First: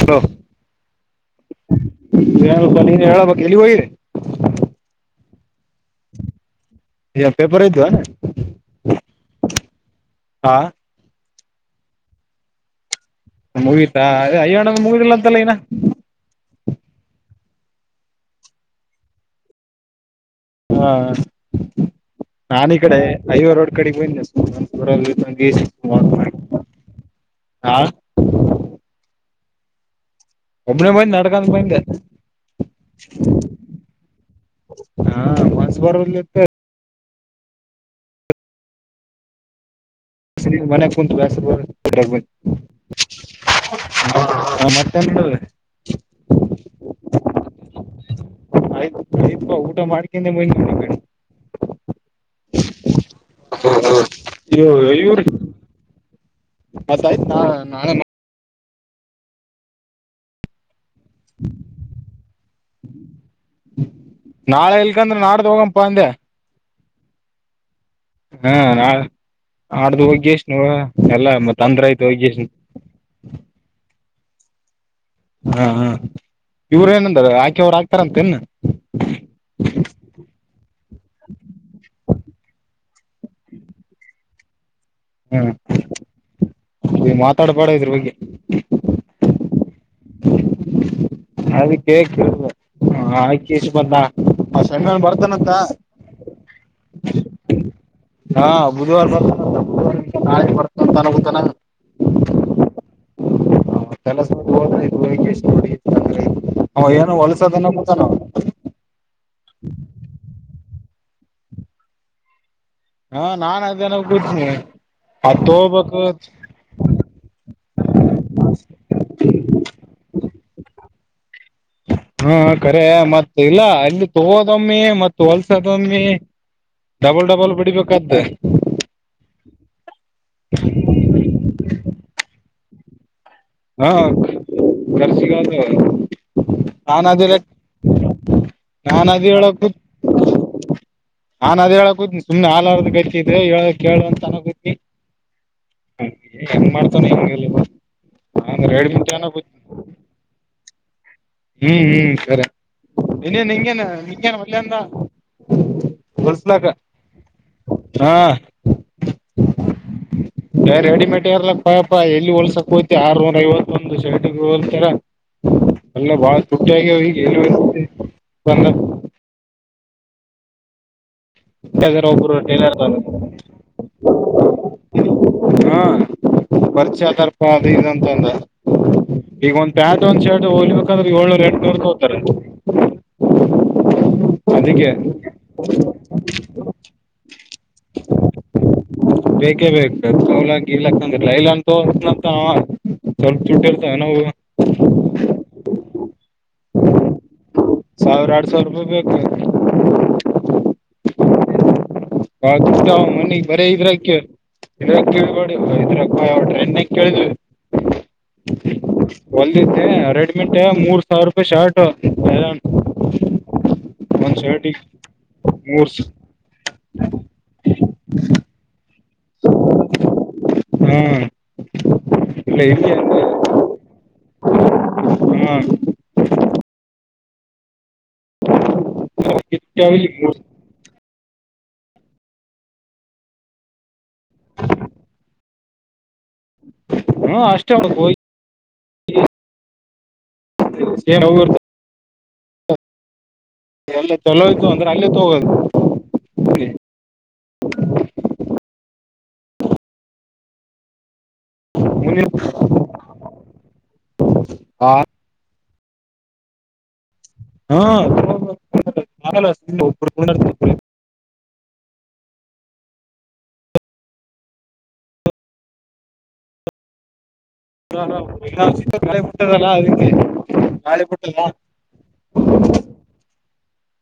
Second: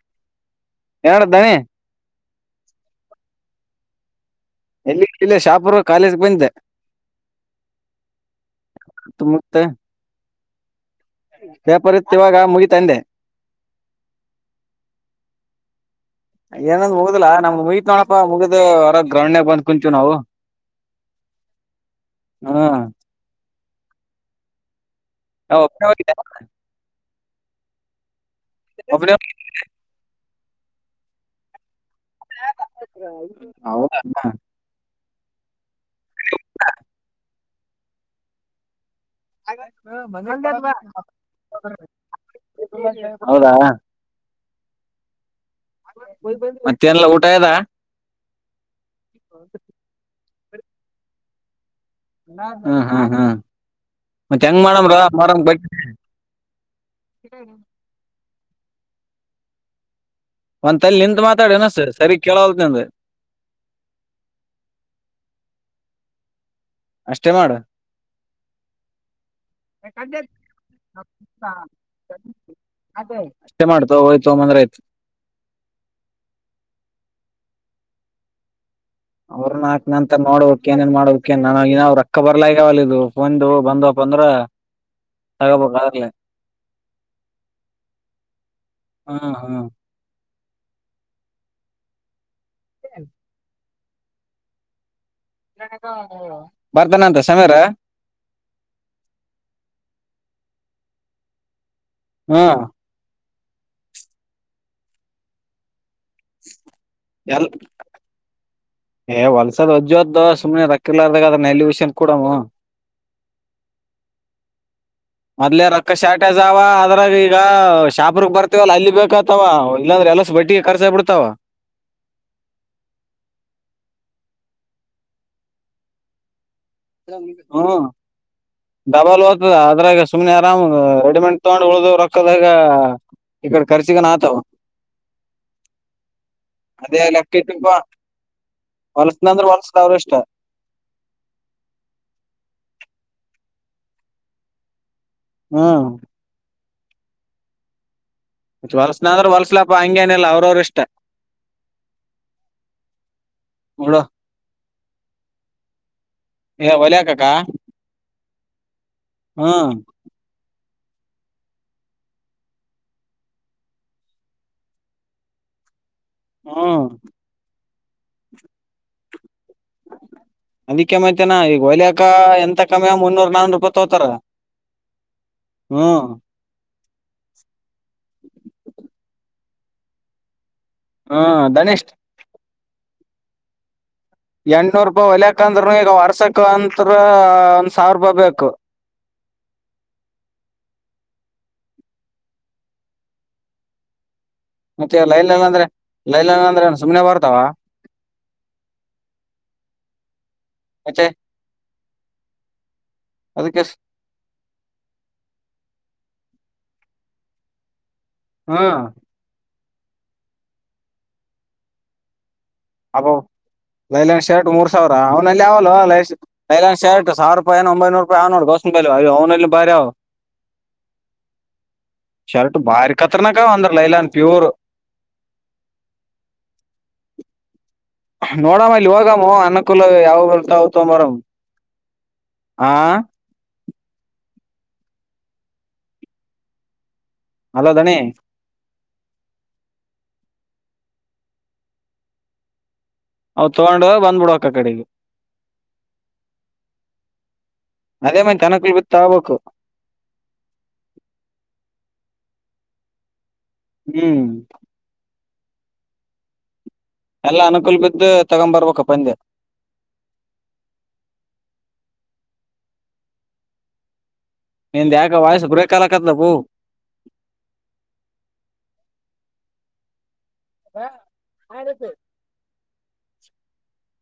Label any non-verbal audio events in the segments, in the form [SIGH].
Hello ಏಳ ದಣಿ. ಏನಿಲ್ಲ ಪಾ ನೀನೆನ್ ಹೇಳಬೇಕ ಎಲ್ಲಿಗ ಹೋಗಿ. ಎಲ್ಲಿ ಇಲ್ಲೆ ಶಹಾಪುರಗ್. ಕಾಲೇಜಗೆ ಬಂದಿದೆ ಏನ್ ಪೇಪರ್ ಇದ್ವಾ ಮತ್ತೆ. ಹಾ. ಪೇಪರ್ ಇತ್ತ ಇವಾಗ ಮುಗಿತಂದೆ. ಮುಗೀತಾ ಅ ಅಯ್ಯಣ್ಣ ಮುಗುದಿಲ್ಲ ಅಂತಲ್ಲ ಇನಾ. ಏನಂದ್ ಮುಗದಿಲ್ಲಾ ನಮ್ದ ಮುಗಿತ್ ನೋಡಪ್ಪ ಮುಗ್ದ್ ಹೊರಗ ಗ್ರೌಂಡ್ ನ್ಯಾಗ ಬಂದ್ ಕುಂತಿವ ನಾವು. ಹಾ ಹ್ಮ್ ನಾನಿಕಡೆ ಐವರ್. ಕಡೆ ಬ [INAUDIBLE] ಆ ಒಬ್ನೇ ಹೋಗಿದ್ದೇನ್. ಹಾ. ಒಬ್ಬನೇ [INAUDIBLE] ಒಬ್ಬನೇ ಬಂದೆ ನಡಕೊಂತ ಬಂದೆ. ಹೌದ ಅಣ್ಣ. ಹ ಮಸ್ತ್. ಬರಕ್ಕೆ [INAUDIBLE] [INAUDIBLE] ಮನ್ಯ ಕುಂತ ಹೌದಾ ಮತ್ತ [INAUDIBLE] ಮತ್ತೇನಿಲ್ಲ ಊಟ ಆಯದ ಆಯ್ತು ಊಟ ಮಾಡ [INAUDIBLE] ಹ್ಮ ಹ್ಮ ಹ್ಮ ಮತ್ತೆಂಗ್ ಮಾಡಮ ಕಡೆ ಇವ್ರು ಬ್ರೋ [INAUDIBLE] [INAUDIBLE] ಒಂದ್. ಲ್ಲಿ ನಿಂತ ಮಾತಾಡನ ಸರಿ ಕೆಳವಲ್ತನಿಂದ. ನಾಳೆ ಇಲ್ಕಂದ್ರ ನಾಡ್ದ ಹೋಗಂಪ ಅಷ್ಟೇ ಮಾಡ. ಹ ನಾ ನಾಡ್ದ ಹೋಗ್ಯಷ್ಟ ನ ಎಲ್ಲ ಮ ಅಂದ್ರ ಆಯ್ತ ಒೋಗ್ಯಷ್ಟ. ತೋಮಂದ್ರ ಆಯ್ತ್. ಹ ಹ ಇವರ ಏನಂದಾರ ಆಕೆವರು ಆಕ್ತಾರಂತ ಏನ್. ಅವ್ರ ನಾಕ್ ನಂತರ ನೋಡ್ಬೇಕ್ ಏನೇನ್ ಒಂದು ಬಂದಪ್ಪ ಅಂದ್ರ. ಹ್ಮ ತಗೋಬೇಕ್ ಅದ್ರಲ್ಲೇ ನೀ ಮಾತಾಡ್ಬಾಡ ಇದ್ರ ಬಗ್ಗೆ. ಹ್ಮ್ ಹ್ಮ್ ಅದಕೆ ಕೇಳುದ. ಹಾ ಆಯ್ ಬಾಣ ಬರ್ ಬರ್ತಾನ ಅಂತ ಸಮೀರ ಹಾ ಬುಧವಾರ ಬರ್ ನಾಳೆ ಬರ್ತಂತೋಗತಾನ ಹ್ಮ ಕೆಲಸ ಹೋದಿಕ ನೋ ಎ ಕೂತಾನ ಏ ವಲ್ಸದ್ ಅಜ್ಜೇಯೋದೋ ಸುಮ್ನೆ ರ ಕಲಾರದಾಗ ಅದ್ರೆಲ್ಲಿ ವಿಷನ್ ಕೂಡ ಹಾ ನಾನ್ ಅದನ ಕೂತನನೆ ಮೊ್ಲೆ ರೊಕ್ಕ ಶಾರ್ಟೇಜ್ ಅವ ಅದ್ರಾಗ ಈಗ ಶಾಪ್ರಗ್ ಬರ್ತವಲ್ಲ ಅಲ್ಲಿ ಬೇಕತವ ಇಲ್ಲಂದ್ರೆ ಎಲ್ಲ ಬಟ್ಟಿಗೆ ಕರ್ಸ ಬಿಡ್ತಾವ ಹಾ ಕಖರೆ ಮತ್ ಇಲ್ಲ ಇಲ್ಲಿ ತಗೋದೊಮ್ಮಿ ಮತ್ತ್ ಹೊಲ್ಸೋದೊಮ್ಮಿ ಹ್ಮ ಡಬಲ್ ಓ್ತದ ಅದ್ರಾಗ ಸುಮ್ನೆ ಆರಾಮ್ ರೆಡಿಮೆಂಡ್ ತಗೊಂಡ್ ಉಳ್ದ ರೊಕ್ಕದಾಗ ಆ ಹಾ ಕರ್ಸಿಗದು ನಾ ಅದೇ ನದಿ ಲೆಕ್ಕ ಇಟ್ಟಪ ನಾ ಹೊಲಸನ ನಾಗಿ ಅಂದ್ರ ಹೇಳೂ ಹೊಲ್ಸದ ಅವ್ರ ಇಷ್ಟ ನದ್ ಹೇಳಕೂುದಿ ಸು್ನೆ ಹಾಾರದ ಗತ್ತಿದ್ರೆ ಹೇಳ ಕೇಳುವಂತ ಅನತಿ ಹ್ಮ ಹೆಂಗ್ ಮಾಡ್ತಾನ ಹೆಂಗಲ್ಲಿ ಹೊಲ್ಸನ ಅಂದ್ರರು ಹೊಲ್ಸಲಪಾ ಹಂಗೇನಿಲ್ಲಲ್ಲ ಅವ್ರ ಅವ್ರ ಇಷ್ಟ ಹ್ಮ್ ಹ್ಮ್ ಸರಿ ಇನ್ನೇನ್ ಹಿಂಗೇನ್ ನೋಡು ಹಿಂಗೇನ್ ಮಲ್ಯಂದ ಹೊಲ್ಸ್ಲಕ್ಕ ಏ ಹೊಲ್ಯಾಕಕ್ಕ ಹಾ ಹ್ಮ್ ರೆಡಿಮೇಡ್ ಇರ್ಲ ಪಪಾ ಎಲ್ಲಿ ಹೊಲ್ಸಕ್ ಹೋತಿ ಆರ್ನೂರ ಐವತ್ತೊಂದಂದು ಶರ್ಟಿಗೆ ಹೊಲ್ತಾರ ಎಲ್ಲ ಬಾಳ ಹ್ಮ್ ತುಟ್ಟಗ ಈ ಎ ಬ ಅದಕ್ಕೆ ಮಾಡ ನಾ ಈಗ ಹೊಲಿಯಕ ಒಬ್ರು ಎಂತ ಟೈಲರ್ ಕಮ್ಮಿ ಮುನ್ನೂರ ನಾನೂರು ರೂಪಾಯಿ ತಗೋತಾರ ಹ್ಮ ಯಾತರ್ಪ ಈಗಂತ ಅಂದ ಈಗ ಒಂದು ಪ್ಯಾಂಟ್ ಒಂದ ಶರ್ಟ್ ಹೊಳಿಬೇಕಂದ್ರೆ ಹ್ಮ್ ಏಳನೂರು ಎಂತನೂರ್ ಧನಿಷ್ ತಗೋತಾರೆ ಎಂನೂರು ಅದಕ್ಕೆ ರೂಪಾಯಿ ಹೊಲಯಾಕ ಅಂದ್ರು ಈಗ ವರ್ಷಕ ಅಂತರ ಒಂದ್ ಸಾವಿರ ರೂಪಾಯಿ್ ಬೇಕು ಬೇಕೇ ಬೇಕಕ್ ತೌಲಾಕ ಇಲಕ್ಕಂದಲ ಇಲ್ಲ ಅಂತಂತ ಸ್ವಲ್ಪ ಚುಟ್ಟಿ ಇರ್ತಾವ ನಾವು ಮತ್ತೆ ಲೈಲನ್ ಅಂದ್ರೆ ಲೈಲನ್ ಅಂದ್ರೆ ಸುಮ್ನೆ ಬರ್ತಾವ ಸಾವಿರ ಆಡ್ ಸಾವಿರ ರೂಪಾಯಿ ಮತ್ತೆ ಬೇಕುಷ್ಟ ಮೊನೆಗ್ ಅದಕ್ಕೆ ಬರೀ ಇದ್ರ ಇದ್ರ ಕೇಳಬ ಇದ್ರ ನೀನೆ ಕೇಳಿದ್ವಿ ಹಾ ರೆಡಿಮೆಂಟ್ ಮೂರ್ ಸಾವಿರ ರೂಪಾಯಿ ಶರ್ಟ್ ಅಬ್ ಲೈಲನ್ ಒಂದ್ ಶರ್ಟ್ ಮೂರ್ ಶರ್ಟಿಗೆ ಸಾವಿರ ಅವ್ನಲ್ಲಿ ಅವಲ್ಲ ಮೂರ್ ಲೈಲಾನ್ ಶರ್ಟ್ ಸಾವಿರ ರೂಪಾಯಿ ಏೋ ಒಂಬೈೂರು ರಪಾಯಿ ನೋ ಗೋಸ್ ಬ ಅ ಅವನಲ್ಲ ಬ ಹಾ ಶರ್ಟ್ ಇಲ್ಲ ಬಾರಿ ಇಲ್ಲಿ ಕತರನಾಕ ಅಂದ್ರ ಲೈಲ್ಲನ್ ಪ್ಯೂರ್ ಹಾ ನೋಡಮ್ಮ ಇಲ್ಲಿ ಹೋಗಮ್ಮ ಅನ್ನಕೂಲ ಯಾವ ಬರ್ತಾವತ ಮರ ಹಾ [UNINTELLIGIBLE] ಹ್ಮ ಹಲೋ ಅಷ್ಟೇ ಅವಳ ಧಣಿ ಗಯ [INAUDIBLE] ಅವ್ ತಗೊಂಡ ಎಲ್ಲ ಚಲೋ ಬಂದ್ಬಿಡ್ಕ್ಕ ಇತ್ತು ಕಡೆಗೆ ಅಂದ್ರೆ ಅಲ್ಲೇ ತಗೋದು ಮುಂದಿನ ಅದೇ ಮೈ ತನಕಲ್ ಬಿತ್ತ ಆಗಬೇಕು [INAUDIBLE] ಹ್ಮ್ ಹಾ ಎಲ್ಲ ಅನುಕೂಲ ಬಿದ್ದು ತಗೊಬರ್ಬೇಕ ಪಂದ್ಯ ನಿಂದ್ ಯಾಕ ವಾಯ್ಸ್ಸ ಬ್ರೇಕ್ ಅಲಕತ್ಲ ಪೂ ಹ ಗಳೆ ಬಿತದಲ್ಲ ಅದಕ್ಕೆ [INAUDIBLE] ಹಾ ಗಾಳಿ ಬಿಟ್ಟದ ಆಯನಸ [INAUDIBLE]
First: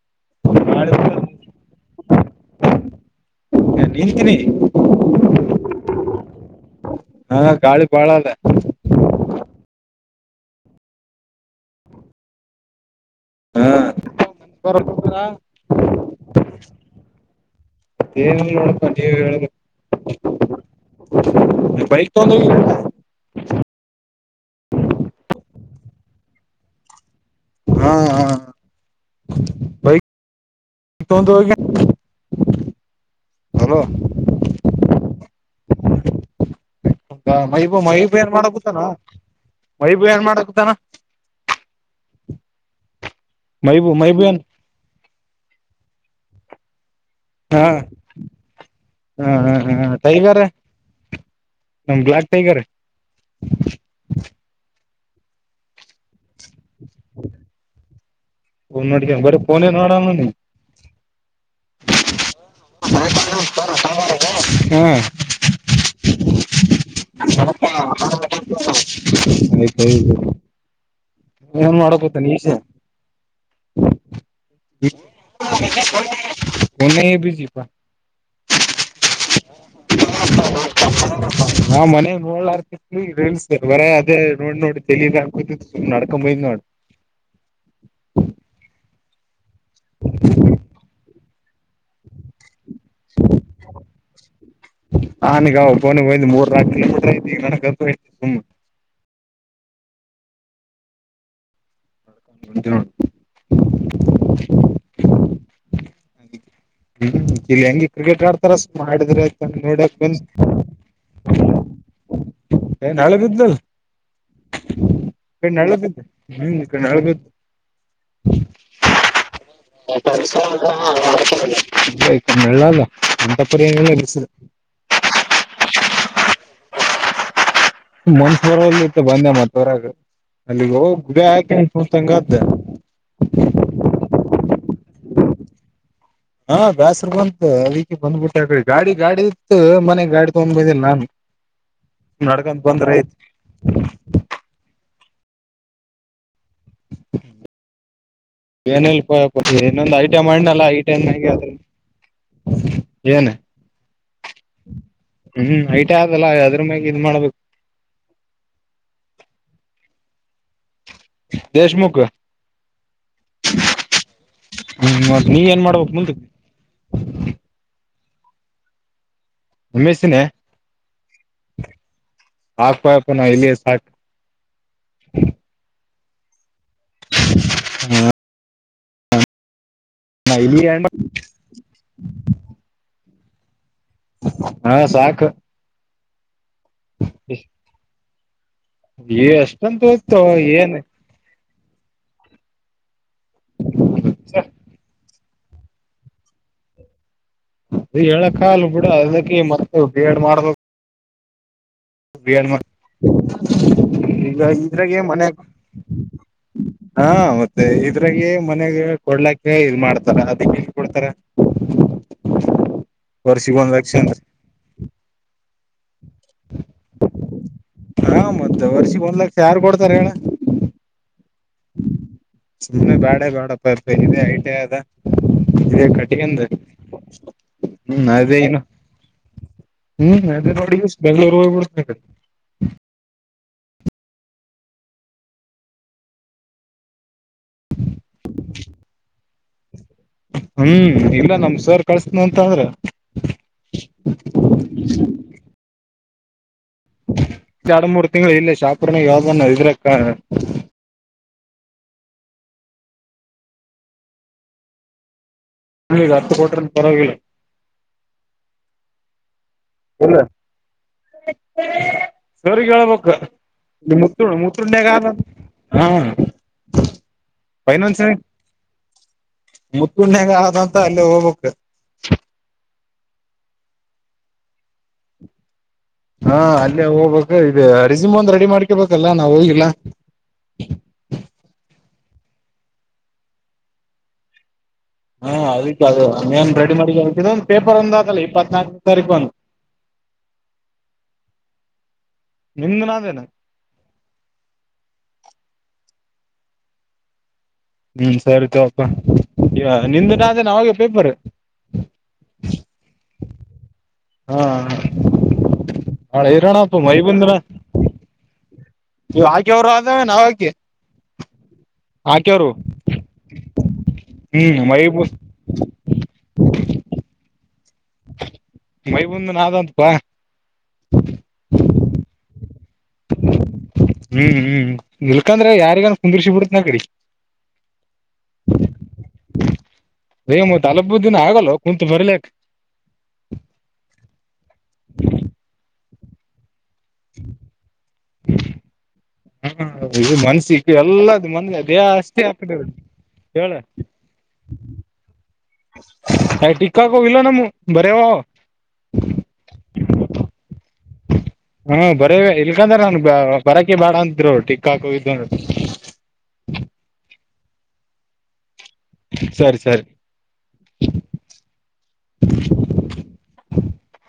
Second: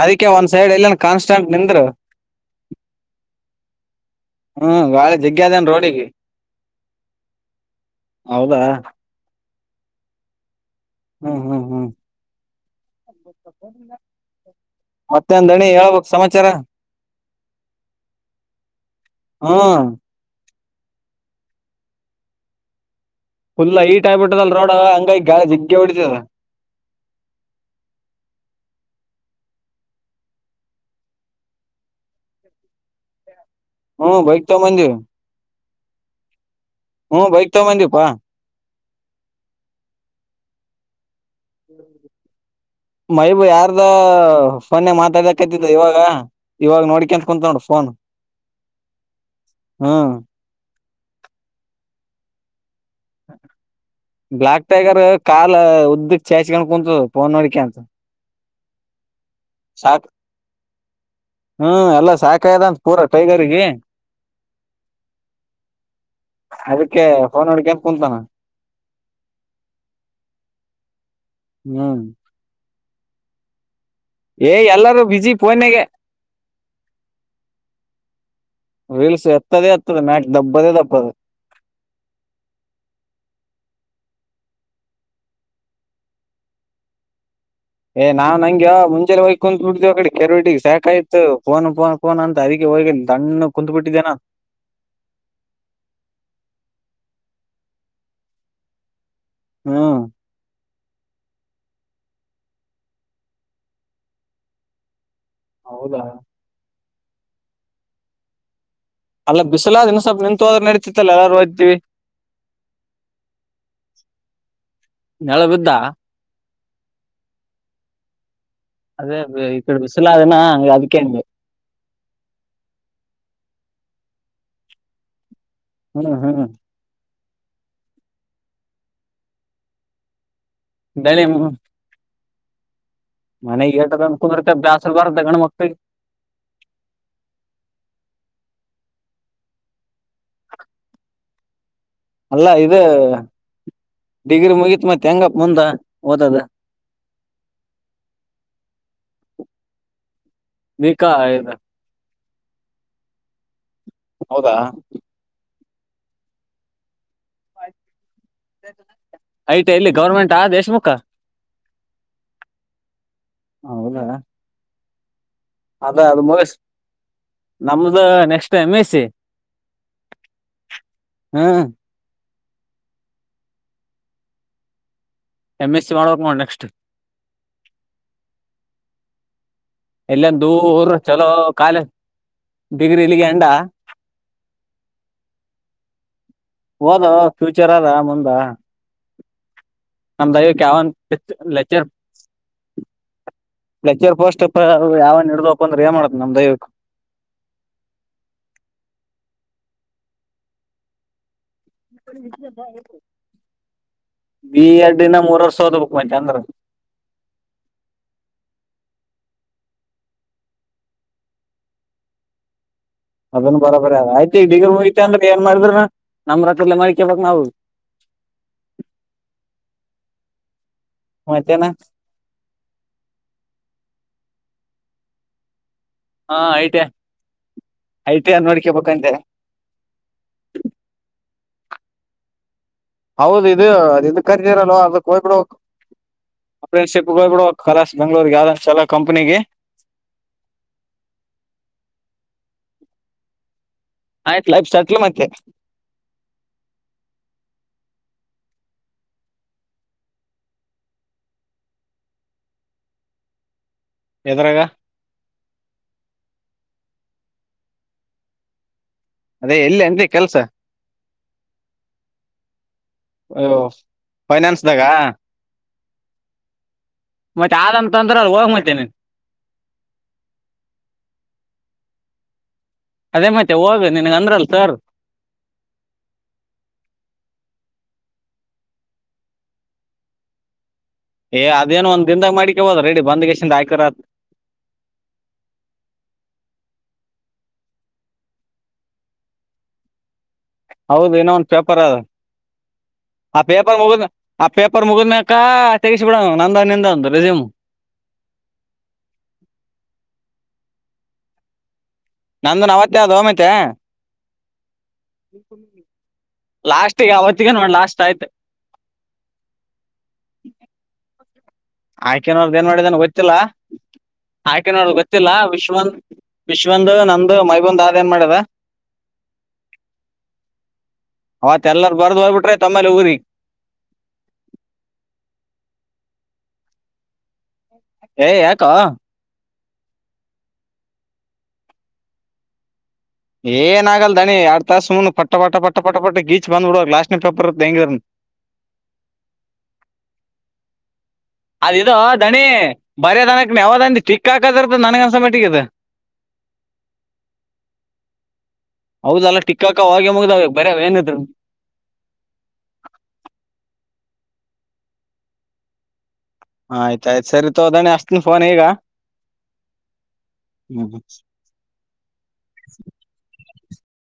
ಅದಕ್ಕೆ ಒಂದ್ ಸೈಡ್ ಗಾಳಿ ಎಲ್ಲನ್ ಬಿಟ್ಟ ಕಾನ್ಟಂಟ್ ನಿಂದ್ರು ನಿಂತೀನಿ ಹ್ಮ ಗಾಳಿ ಜಿಗ್ಗದೇನ್ ರೋಡಿಗೆ ಹಾ ಗಾಳಿ ಬಾಳ ಅದ ಹೌದಾ ಹ್ಮ್ ಹ್ಮ್ ಹ್ಮ್ ಹಾ ಮತ್ತೆಂದಂದಣಿ ಹೇಳ್ಬೇಕಕ್ ಸಮಾಚಾರ ಏನಿಲ್ಲ ನೋಡಪ್ಪ ನೀವ ಹೇಳ್ಬೇಕು ಹ್ಮ [UNINTELLIGIBLE] ಬೈಕ್ [INAUDIBLE] ಫುಲ್ ಹೈಟ್ ಆಗಿಬಿಟ್ಟದಲ್ ರೋಡ್ ಹಂಗ ಈ ಗಾಳ ಜಿಗ್ಗೆ ಹೊಡತದ ಹಾ ಹಾ [INAUDIBLE] ಹ್ಮ್ ಬೈತ ಮಂದಿರ ಹ ಬೈಕ್ ಮೈಬ ತಗೊಂಬಂದಿವಿಪಾ ಮೈಬ ಏನ್ ಮಾಡ ಗತ್ತಾನ ಮೈಬೂ ಏನ್ ಮಾಡಕತಾನ ಹ್ಮ್ [INAUDIBLE] ಮೈಬೂ ಯಾರ್ದ ಮೈಬೂ ಏನ್ ಫನ್ನೆ ಮಾತಾಡಕತಿದ್ದ ಇವಾಗ ಇವಾಗ ನೋಡಿ ಹಾ ಹ [INAUDIBLE] ಹ್ಮ್ ಟೈಗರ್ ಬ್ಲ್ಲಾಕ್ ಟೈಗರ್ ಕಾಲ ಉದ್ದ ಚೇಚ್ಕೊಂಡು ಕುೂಂತ ಪೋನ್ ನೋಡಕೆಂತ ಹ ನೋಡ್ ಬರ ಫೋನೇ ನೋಡ್ [INAUDIBLE] ಹ್ಮ್ ಎಲ್ಲ ಸಾಕಾಯದಂತ ಪೂರ ಟೈಗರ್ಗ ಹಾ ಅದಕ್ಕೆ ಫೋನ್ ನೋಡ್ಕನ್ ಕುಂತಾನ ಆಯ್ತಾಯ್ತು ಏನ್ ಹ್ಮ್ ಮಾಡೊತ್ [UNINTELLIGIBLE] ಏ ಎಲ್ಲಾರೂ ಬಿಜಿ ಫೋನ್ಯಾಗೆ ಮ ಬಿಸಿಪಾ ರೀಲ್ಸ್ ಎತ್ತದೇ ಎತ್ತದ ಮ್ಯಾಟ್ ದಬ್ಬದೇ ದಬ್ಬದ [UNINTELLIGIBLE] ನಾ ಮನೆ ನೋಡ್ತ ಬರ [UNINTELLIGIBLE] ನೋಡಿ ನೋಡಿ ತೆಲಿ ಮ್ಯಾಲ್ [UNINTELLIGIBLE] ಕಂಬೈನಾೋಡ್ ಏ ನಾನ್ ನಂಗೆ ಮುಂಜೆಾನ ಹೋಗಿ ಕುಕು ಬಿಡ್ದ್ ಕಡೆ ಕೆರೆವಟಿಗೆ ಸಾಕಾಯ್ತು ಕನು ಪ [UNINTELLIGIBLE] ಫೋನ್ ನ ಅಂತ ಅದಕ್ಕೆ ಹೊಗ ತಣ್ಣು ಕುತ್ ಬಿಿಟ್ಟಿದ್ದೇ ನಾನು ನನ ಗ ತುಂಬ [UNINTELLIGIBLE] [UNINTELLIGIBLE] ಹ್ಮ್ [INAUDIBLE] ಹೌದಾ ಇಲ್ಲಿ ಹೆಂಗಿ ಕ್ರಿಕೆಟ್ ಆಡ್ತಾರ ಸುಮ್ ಆಡಿದ್ರ ಅಲ್ಲ ಆಯ್ತ ಬಿಸಲಾ ಅದ್ ನೋಡಕ್ ಇನ್ನೂ ಸ್ವಲ್ಪ ಬಂದ್ ನಿಂತೊದ್ರೆ ನಡತಿತ್ತಲ್ಲ ಆದ್ರೂ ಹೋಯ್ತಿ ಏ ನಾಳೆ ಬಿದ್ದಲ್ ನಾಳೆ ಬಿದ್ದ ಹ್ಮ್ಮ್ ನಳಗತ್ತು ಅದೇ ಈ ಕಡೆ ಬಿಸಿಲ ಅದನ ಅದಕ್ಕೆ ಹಂಗೆ [UNINTELLIGIBLE] ಲ್ಲಲ್ಲ [UNINTELLIGIBLE] ತಪ್ಪ [UNINTELLIGIBLE] ಹ್ಮ್ ಹ್ಮ್ ಮನ್ಷ ಬರಲ್ ಇತ್ತು ಬಂದೆ ಮತ್ ಹೊರಾಗ ಅಲ್ಲಿಗೆ ಹೋಗ ಗುದ ಬೆಳಿ ಆಯತತಂಗ ಹ [UNINTELLIGIBLE] ಮನೆಗ್ ಗೆಟದಾನ ಕುದ್ರತ ಬ್ಯಾಸಲ್ವಾರ್ ದಗಣ ಮಕ್ಕಳಿ ಹಾ ಬ್ಯಾಸರ್ ಬಂತ ಅದಕ್ಕೆ ಬಂದ್ಬಿಟ್ಟಕಿ ಗಾಡಿ ಗಾಡಿ ಇತ್ತು ಮನೆ ಗಾಡಿ ತಗೊಂಡ್ ಬಂದಿಲ್ಲ ನಾನು ಅಲ್ಲ ನಡ್ಕೊಂಡ್ ಇದ್ ಬಂದ್ರ ಐತಿ ಡಿಗ್ರಿ ಮುಗತ್ ಮತ್ತೆ ತೆಂಗಪ್ಪ ಮುಂದ ಓದದು ಕೆನ ಪಏನಂದ ಆಐ [UNINTELLIGIBLE] ಈಟ ಮಾಡನಲ್ಲಾ ಈ ಟೈಮ್ ಬಿಕಾ ನಾಗೆ ಇದು ಏನ ಹೌದಾ ಹ್ಮ್ ಐಟ ಆದ ಯತ ಇಲ್ಲಿ ಗೌರ್ಮೆಂಟ್ ಆ ದೇಶಮುಖ ದೇಶ್ಮುಖ್ ಹೌದಾ ಹ್ಮ ನೀವ ಏನ್ ಮಾಡ್ಬೇಕಕ್ ಅದ ಮುಂದ ಅದು ಮುಗಿಸ್ ನಮ್ದು next time M S C M S C ಹ್ಮ್ ಹಕ್ಪಪ್ಪ ನ ಇಲ್ಲಿ ಸಾಕ್ ಎಮ್ ಎಸ್ ಸಿ ಮಾಡೋ ನೋ ನೆಕ್ಸ್ಟ್ ಹ್ಮ ಎಲ್ಲಂದ ಇಲ್ಲಿ ದೂರ್ ಚಲೋ ಕಾಲೇಜ ಡಿಗ್ರಿ ಇಲ್ಲಿಗೆ [INAUDIBLE] ಹಾ ಸಾಕು ಓದೋ ಫ್ಯೂಚರ್ ಅದ ಮಂದ ಬಾ ನೀ ಎಷ್ಟಂತ ಹೋಯ್ತು ಏನ್ ಕ [INAUDIBLE] ಲೆಕ್ಚರ್ ಪೋಸ್ಟ್ ಯಾವ ನಡ್ದಪ್ಪ ಅಂದ್ರೆ ಏ ಮಾಡತ್ ನಮ್ ದಯವಕ್ ಅದು ಹೇಳಕ್ಕಲ್ ಬಿಡ ಅದಕ್ಕೆ ಮತ್ತ ಬಿ ಏ ಡ್ ಮಾಡಬೇಕ ಬಿ ಈಗ ಬಿ ಇದ್ರಾಗ ಎಡ್ ಇನ್ನ ಮೂರ್ ಮನೆಗೆ ವರ್ಷ ಓದ್ಬೇಕ್ ಮತ್ತೆ ಅಂದ್ರ ಹಾ ಮತ್ತೆ ಇದ್ರಾಗ ಮನೆಗೆ ಕೊಡ್ಲಾಕ್ ಹ ಇ ಮಾಡ್ತಾರ ಅದ ಕೊಡ್ತಾರ ವರ್ಷಿಗ್ ಅದನ್ನು ಒಂದ್ ಲಕ್ಷ ಬರರ ಅಂದ್ರ ಆ ಇ ಮಿದ್ರ ನಮ್ಮ್ ರಾತ್ರಿಲ್ಲ ಮರಿಕಬಕ್ ನಾವು ಹಾ ಮತ್ತೆ ವರ್ಷಿಗೆ ಒಂದ್ ಲಕ್ಷ ಸಾರು ಕೊಡ್ತಾರೆ ಹೇಳ ಮತ್ತೇನ ಬೇಡ ಬೇಡ ಸುಮ್ನೆ ಇದೆ ಐ ಅದ ಕಟ ಹಾ ಐ ಟಿ ಹ್ಮ ಐ ಟಿ ಅದೇ ಆರ್ ನೋಡ್ಕೋಬೇಕಂತೆ ಹ್ಮ ಅದೇ ನೋಡಿ ಬೆಂಗಳೂರ್ ಹೋಗಬಡ್ ಹ [UNINTELLIGIBLE] ಹೌದು ಇದು ಅದು ಇದ ಕರ್ದಿರಲ್ವ ಅದ ಹೋಗ್ಬಿಡಕ್ ಅಪ್ರೆಂಶಿಪ್ ಹೋಗ್ಬಿಡಕ್ ಕಲ ಬೆಂಗ್ಗಳೂರ್ಗೆ ಯಾವ್ದಲ ಕಂಪ್ನಿಗೆ ಹ್ಮ್ ಇಲ್ಲ ನಮ ಸರ್ ಕಳ್ಸನ ಅಂತ ಅಂದ್ರ ಹಾ ಲೈಫ್ ಸೆಟ್ಲ್ ಮತ್ತೆ ಎರಡು ಮೂರು ತಿಂಗಳು ಇಲ್ಲ ಶಾಪರ್ನ ಯಾವ್ದ ನ ಇದ್ರಕ್ಕ ಎದರಾಗ ಅರ್ತ್ತುಕಟನ್ ಪರವಿಲ್ಲ ಅದೇ ಎಲ್ಲಿ ಅಂದಿ ಇಲ್ಲ ಕೆಲಸ ಸರಿಗ್ ಹೇಳ್ಬೇಕೂ ಫೈನಾನ್ಸ್ದಾಗ ಮುತ್ಯಾಗ ಆ ಹಾ ಮತ್ತೆ ನನ್ಸ ಆದಂತಂದ್ರ ಅಲ್ಲಿ ಹೋಗ್ ಮತ್ತೆ ನೀನ್ ಮುತ್ತುಣಾಗ ಆದಂತ ಅಲ್ಲಿೇ ಹೋಗ್ಕ್ ಅದೇ ಮತ್ತೆ ಹೋಗ ನಿನ್ಗ ಅಂದ್ರಲ್ ಸರ್. ಹಾ ಅಲ್ಲೇ ಹೋಗ್ಬೇಕ ಇ ಅ ರಿಜಿಮ ಒಂದ್ ರೆಡಿ ಮಾಡ್ಕೊಬೇಕಲ್ಲ ನಾವ್ ಹೋಗಿಲ್ಲ. ಏ ಅದೇನ್ ಒಂದ್ ದಿನದಾಗ ಮಾಡಿಕಬದ ರೆಡಿ ಬಂದ ಕೆಶಿಂದ್ ಆಯಕರತ್. ಹ ಅದಕ್ಕೆ ಅದ ನೀನ್ ರೆಡಿ ಮಾಡಿ ಇದು ಒಂದ ಪೇಪರ್ ಒಂದ ಆತಲ್ಲ ಇಪ್ಪತ್ನಾಲ್ಕನ ತಾರೀಕು ಒಂದ್. ಹೌದ ಇನ್ನ ಒಂದ್ ಪೇಪರ್ ಅದ. ನಿಂದನಾದೇನ ಆ ಪೇಪರ್ ಮುಗದ ಆ ಪೇಪರ್ ಮುಗದಮ್ಯಾಲ್. ತೆಗಿಸಿ ಬಿಡ ನ ನಂದ ನಿಂದ ಒಂದ್ ರೆಸುಮು. ಹ್ಮ್ ಸರಿ ತೋಪ್ಪ ಈ ನಿಂದ ನಾದೇ ನ ಯಾವಾಗ ಪೇಪರ್. [UNINTELLIGIBLE] ನಂದುನ್ ಅವವತ್ತೇ ಆದ ಹಮತ್ತೆ ಹಾ ನಾಳೆ ಇರೋಣಪ್ಪ ಲಾಸ್ಟಗೆ ಅವತ್ತಗ ನೋಡ್ ಲಾಸ್ಟ್ ಆಯ್ತು. ನೀವ್ ಆಯ್ಕ್ಯಾವರು ಅಂದ್ರೆ ನಾವು ಆಕಿ. ಅಕಿರೋದು ಏನ್ ಮಾಡಿದನ್ ಗೊತ್ತಿಲ್ಲ ಹ್ಮ್ ಮೈ ಆಕನೋರ್ದ ಗೊತ್ತಿಲ್ಲ ವಿಶ್ವ ವಿಶ್ವಂದು ನಂದು. ಅದು ಮೈಬಂದ ಆದ್ಏನ್ ಮಾಡದ. ಮೈಬಂದ ನಾ ದಂತಪ್ಪಾ. ಅವತ್ ಎಲ್ಲಾರ ಬರ್ದ್ ಹೋಗ್ಬಿಟ್ರೆ ತಮ್ಮಲ್ಲಿ ಊರಿ ಹ್ಮ್ ಹ್ಮ್ ನಿಲ್ಕಂದ್ರೆ ಯಾರಿಗಾನ ಕುಂದರ್ಸಿ ಬಿಡ್. ನಗಡಿ. ಏ ಯಾಕೋ ಮತ್ ಅಲಬದಿನ ಆಗಲ್ಲೊ ಕುಂತ್ ಬರಿಲಾಕ್. ಏನ ಆಗಲ್ ದಣಿ ಏನ್ ಯಾಡ್ ತಾಸ್ ಸುಮ್ನ ಪಟ್ಟ ಪಟ್ಟ ಪಟ್ಟ ಪಟ್ಟ ಪಟ್ಟ ಗೀಚ. ಮನ್ಸಿಗೆ ಎಲ್ಲ. ಅದಿದು ದಣಿ ಬರೆಯೋದನಕ್ ಯಾವ್ದಂದಿ ಟಿಕ್ ಹಾಕದಿರ್ತ ನನಗನ್ಸ ಮಟ್ಟಿಗೆ ಇದು ಹೇಳ್ ಟಿಕ್ ಆಕುವ್ ಇಲ್ಲ ನಮ್ಮು ಬರೆಯವ ಅವ. ಹೌದಲ್ಲ ಟಿಕ್ ಆವಾಗ್ಲೇ ಮುಗ್ದಾವೆ ಬರ್ ಏನಿದ್ರು. ಹ್ಮ ಬರೇ ಇದ್ರು ಟಿಕ್ ಹಾಕೋವಿದ್ದು ಅಂದ್ರ. ಆಯ್ತ ಆಯ್ತ್ ಸರಿ ತೋದಣೆ ಹಚ್ತಿನ ಫೋನ್ ಈಗ. ಸರಿ ಸರಿ [UNINTELLIGIBLE]